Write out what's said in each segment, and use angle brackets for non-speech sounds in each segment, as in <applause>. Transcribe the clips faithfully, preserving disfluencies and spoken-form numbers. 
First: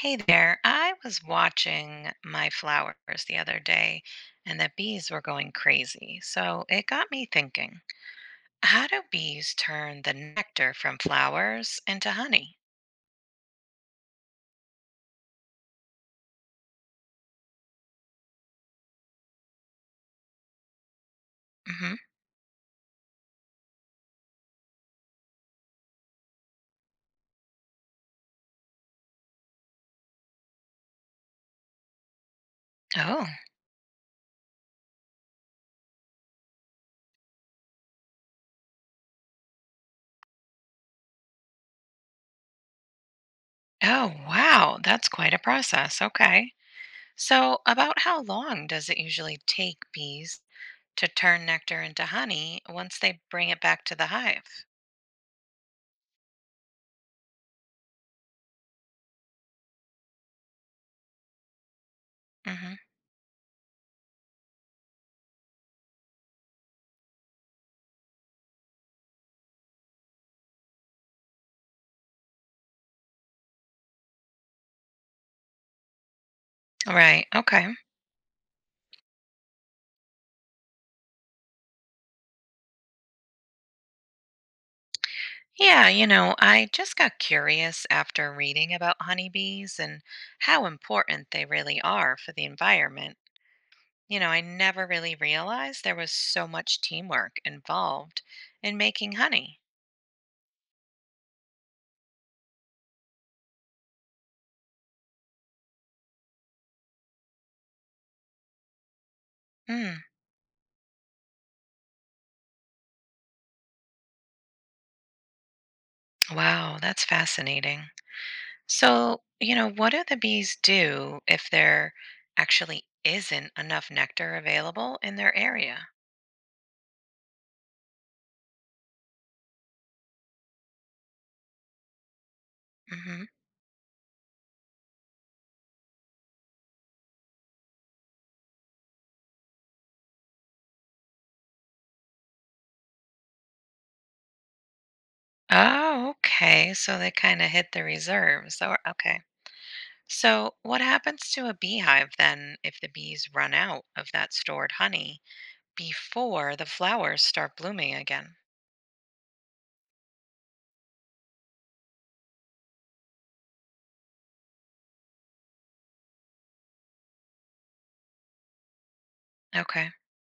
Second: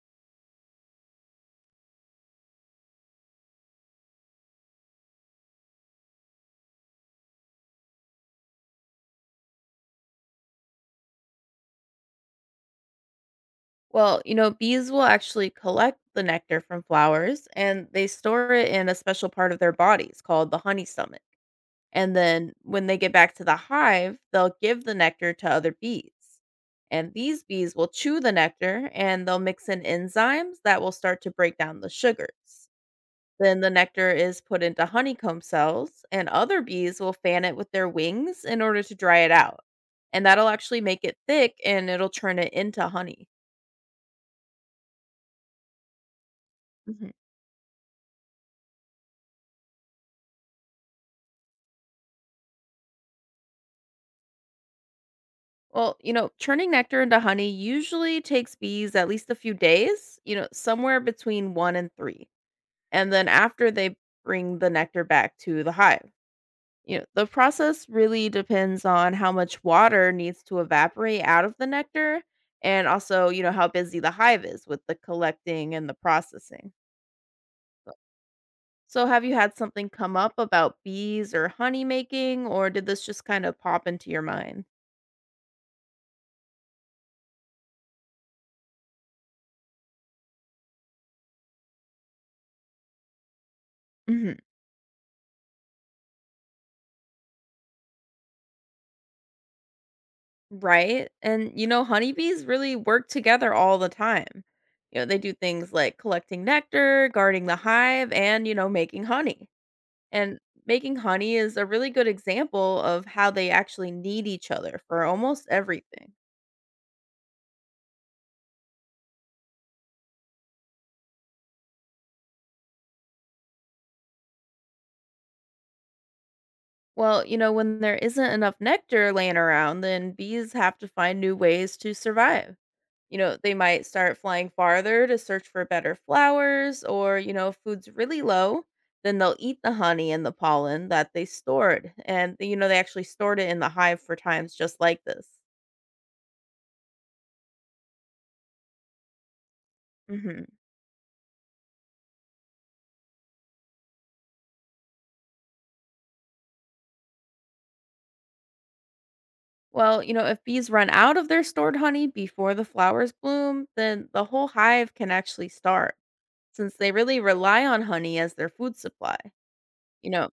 Hey there. I was watching my flowers the other day and the bees were going crazy. So it got me thinking, how do bees turn the nectar from flowers into honey? Well, you know, bees will actually collect the nectar from flowers and they store it in a special part of their bodies called the honey stomach. Hmm. And then when they get back to the hive, they'll give the nectar to other bees. And these bees will chew the nectar and they'll mix in enzymes that will start to break down the sugars. Oh, Then the nectar is put into honeycomb cells, and other bees will fan it with their wings in order to dry it out. And that'll actually make it thick and it'll turn it into honey. oh, wow. That's quite a process. Okay. So, about how long does it usually take bees to turn nectar into honey once they bring it back to the hive? Well, you know, turning nectar into honey usually takes bees at least a few days, you know, somewhere between one and three. Hmm. And then after they bring the nectar back to the hive. You know, the process really depends on how much water needs to evaporate out of the nectar and also, you know, how busy the hive is with the collecting and the processing. Right. Okay. So, have you had something come up about bees or honey making, or did this just kind of pop into your mind? Yeah, you know, I just got curious after reading about honeybees and how important they really are for the environment. You know, Mhm. I never really realized there was so much teamwork involved in making honey. Right? And, you know, honeybees really work together all the time. You know, they do things like collecting nectar, guarding the hive, and, you know, making honey. Mm. And making honey is a really good example of how they actually need each other for almost everything. Wow, that's fascinating. So, you know, what do the bees do if there actually isn't enough nectar available in their area? Well, you know, when there isn't enough nectar laying around, then bees have to find new ways to survive. You hmm. Know, they might start flying farther to search for better flowers, or, you know, if food's really low, then they'll eat the honey and the pollen that they stored. And, you know, they actually stored it in the hive for times just like this. Oh, okay. So they kind of hit the reserves. So, okay. Hmm. So, what happens to a beehive then if the bees run out of that stored honey before the flowers start blooming again? Well, you know, if bees run out of their stored honey before the flowers bloom, then the whole hive can actually starve since they really rely on honey as their food supply. Okay. You know,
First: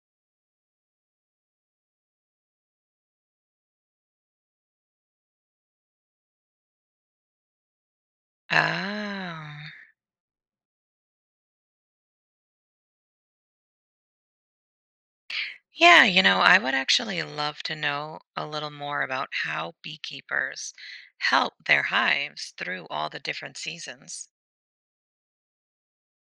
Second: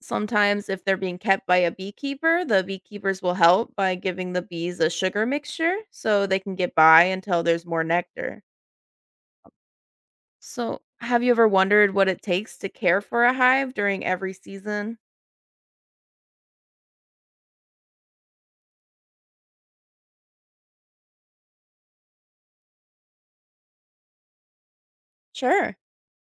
Sometimes if they're being kept by a beekeeper, the beekeepers will help by giving the bees a sugar mixture so they can get by until there's more nectar. Oh. So, have you ever wondered what it takes to care for a hive during every season? Yeah, you know, I would actually love to know a little more about how beekeepers help their hives through all the different seasons. Sure.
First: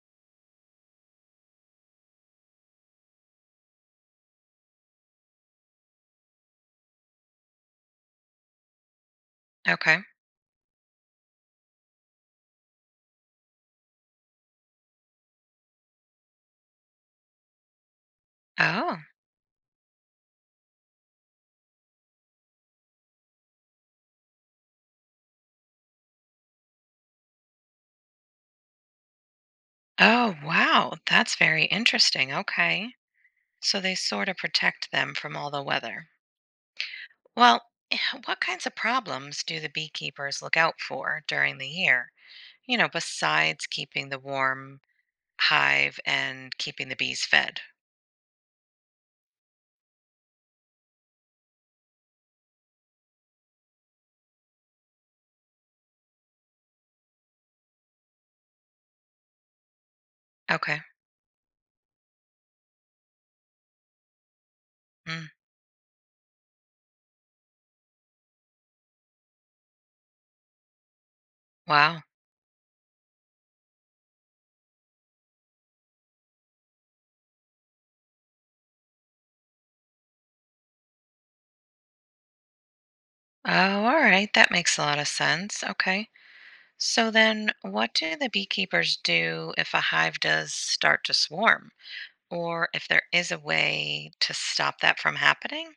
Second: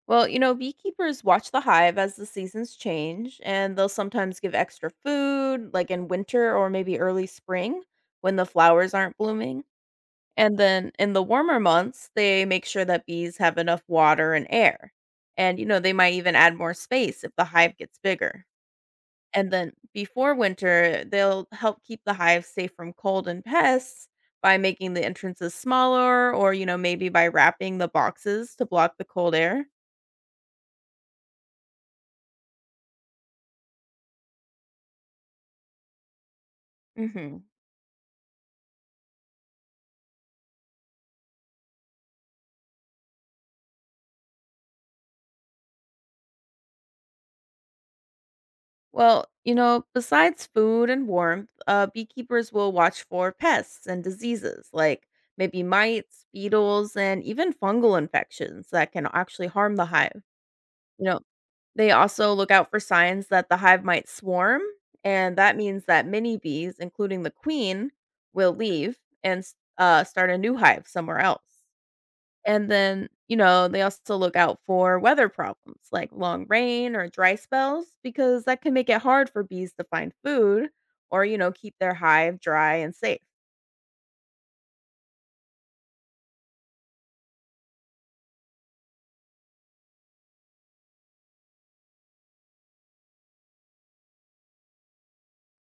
Well, you know, beekeepers watch the hive as the seasons change, and they'll sometimes give extra food, like in winter or maybe early spring when the flowers aren't blooming. Okay. And then in the warmer months, they make sure that bees have enough water and air. And, you know, they might even add more space if the hive gets bigger. Oh. And then before winter, they'll help keep the hive safe from cold and pests by making the entrances smaller or, you know, maybe by wrapping the boxes to block the cold air. Oh, wow. That's very interesting. Okay. So they sort of protect them from all the weather. Mhm. Well, <sighs> what kinds of problems do the beekeepers look out for during the year? You know, besides keeping the warm hive and keeping the bees fed. Well, you know, besides food and warmth, uh, beekeepers will watch for pests and diseases like maybe mites, beetles, and even fungal infections that can actually harm the hive. Okay. You know, they also look out for signs that the hive might swarm, Mm. and that means that many bees, including the queen, will leave and s- uh, start a new hive somewhere else. Wow. And then, you know, they also look out for weather problems like long rain or dry spells because that can make it hard for bees to find food or, you know, keep their hive dry and safe. Oh, all right. That makes a lot of sense. Okay. So then, what do the beekeepers do if a hive does start to swarm, or if there is a way to stop that from happening?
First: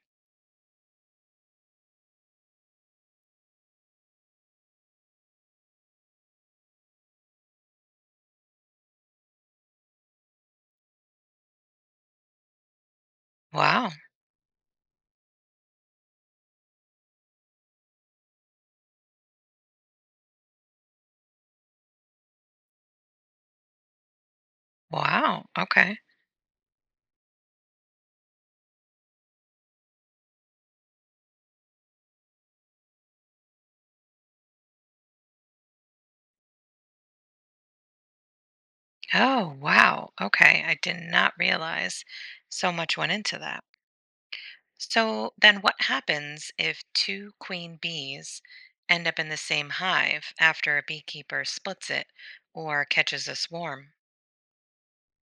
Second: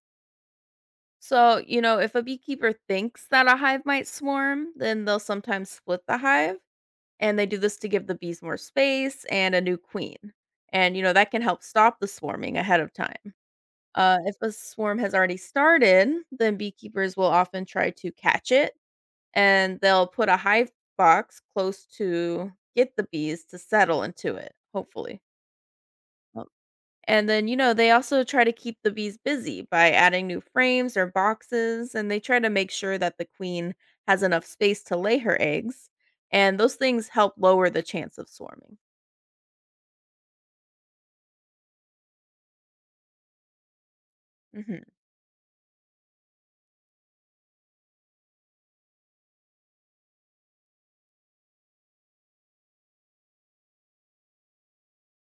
So, you know, if a beekeeper thinks that a hive might swarm, then they'll sometimes split the hive. And they do this to give the bees more space and a new queen. And, you know, that can help stop the swarming ahead of time. Wow. Uh, if a swarm has already started, then beekeepers will often try to catch it and they'll put a hive box close to get the bees to settle into it, hopefully. Wow. Okay. Oh. And then, you know, they also try to keep the bees busy by adding new frames or boxes, and they try to make sure that the queen has enough space to lay her eggs. And those things help lower the chance of swarming. Oh, wow. Okay. I did not realize so much went into that. Mhm. So then what happens if two queen bees end up in the same hive after a beekeeper splits it or catches a swarm?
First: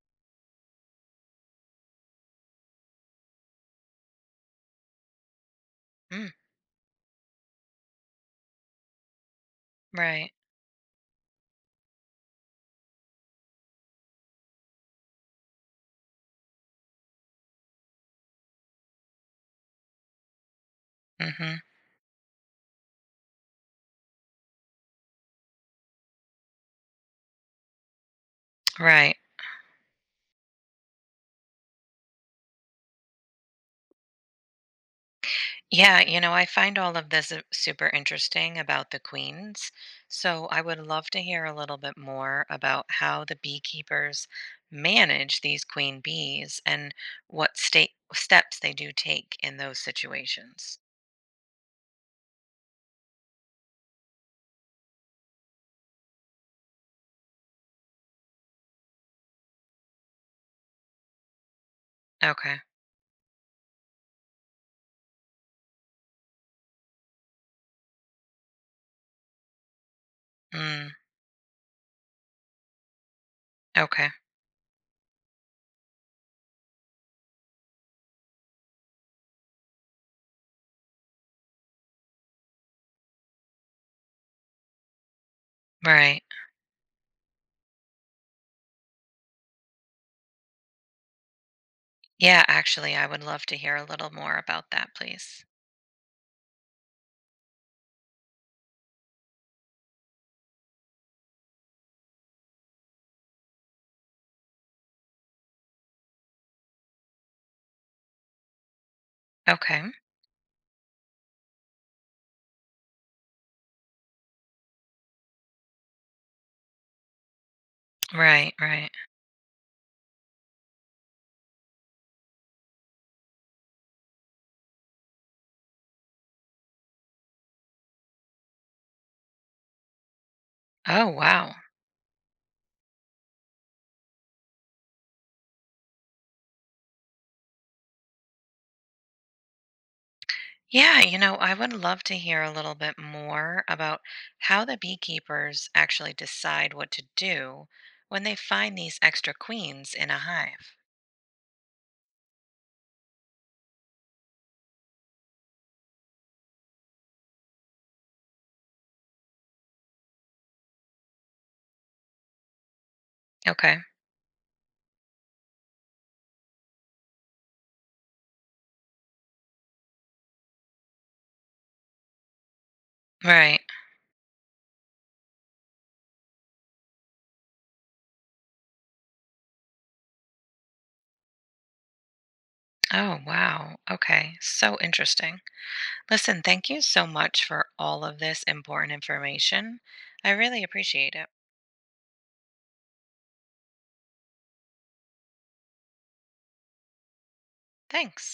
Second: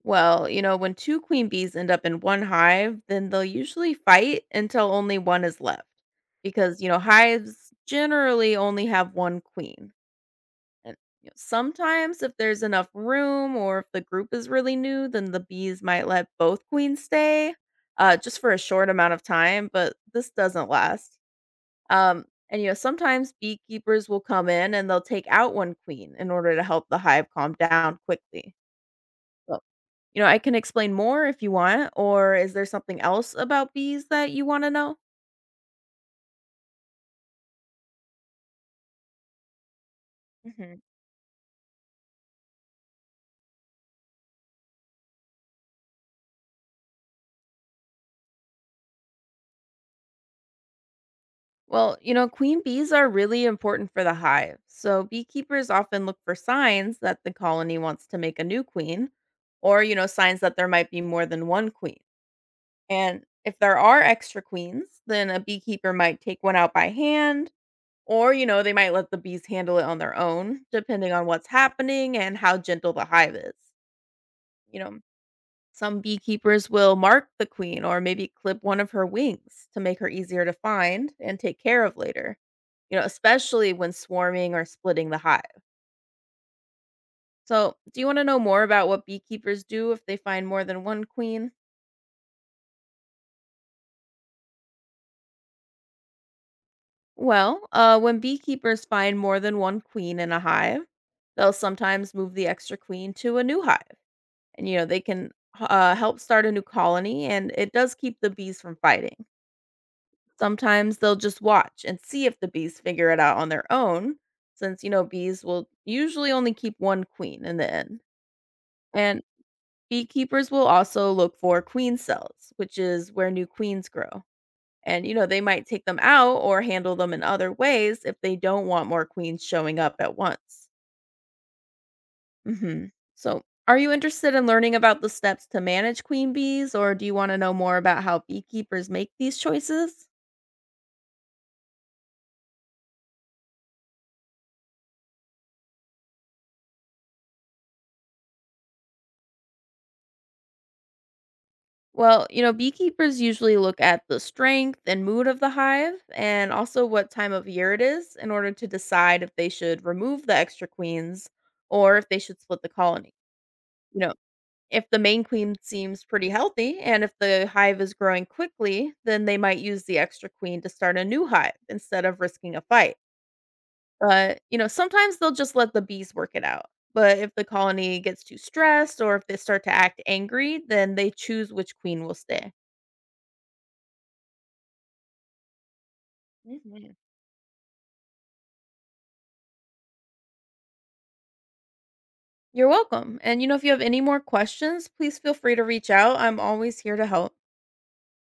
Well, you know, when two queen bees end up in one hive, then they'll usually fight until only one is left Mm, because, you know, hives generally only have one queen. right. And you know, sometimes, if there's enough room or if the group is really new, then the bees might let both queens stay uh, just for a short amount of time, but this doesn't last. Mhm. Um, and you know, sometimes beekeepers will come in and they'll take out one queen in order to help the hive calm down quickly. Right. So, you know, I can explain more if you want, or is there something else about bees that you want to know? Yeah, you know, I find all of this uh, super interesting about the queens. So I would Mhm. love to hear a little bit more about how the beekeepers manage these queen bees and what state steps they do take in those situations. Well, you know, queen bees are really important for the hive. So beekeepers often look for signs that the colony wants to make a new queen or, you know, signs that there might be more than one queen. Okay. And if there are extra queens, then a beekeeper might take one out by hand or, you know, they might let the bees handle it on their own, Mm, depending on what's happening and how gentle the hive is. okay. You know, some beekeepers will mark the queen or maybe clip one of her wings to make her easier to find and take care of later, you know, especially when swarming or splitting the hive. Right. So, do you want to know more about what beekeepers do if they find more than one queen? Yeah, actually, I would love to hear a little more about that, please. Well, uh, when beekeepers find more than one queen in a hive, they'll sometimes move the extra queen to a new hive. And, you know, they can uh, help start a new colony and it does keep the bees from fighting. Okay. Sometimes they'll just watch and see if the bees figure it out on their own, since, you know, bees will usually only keep one queen in the end. Right, right. And beekeepers will also look for queen cells, which is where new queens grow. And, you know, they might take them out or handle them in other ways if they don't want more queens showing up at once. Oh, wow. Hmm. So, are you interested in learning about the steps to manage queen bees, or do you want to know more about how beekeepers make these choices? Yeah, you know, I would love to hear a little bit more about how the beekeepers actually decide what to do when they find these extra queens in a hive. Well, you know, beekeepers usually look at the strength and mood of the hive and also what time of year it is in order to decide if they should remove the extra queens or if they should split the colony. Okay. You know, if the main queen seems pretty healthy and if the hive is growing quickly, then they might use the extra queen to start a new hive instead of risking a fight. Right. But, you know, sometimes they'll just let the bees work it out. But if the colony gets too stressed or if they start to act angry, then they choose which queen will stay. Oh, wow. Okay. So interesting. Listen, thank you Mhm. so much for all of this important information. I really appreciate it. You're welcome. And you know, if you have any more questions, please feel free to reach out. I'm always here to help. Thanks.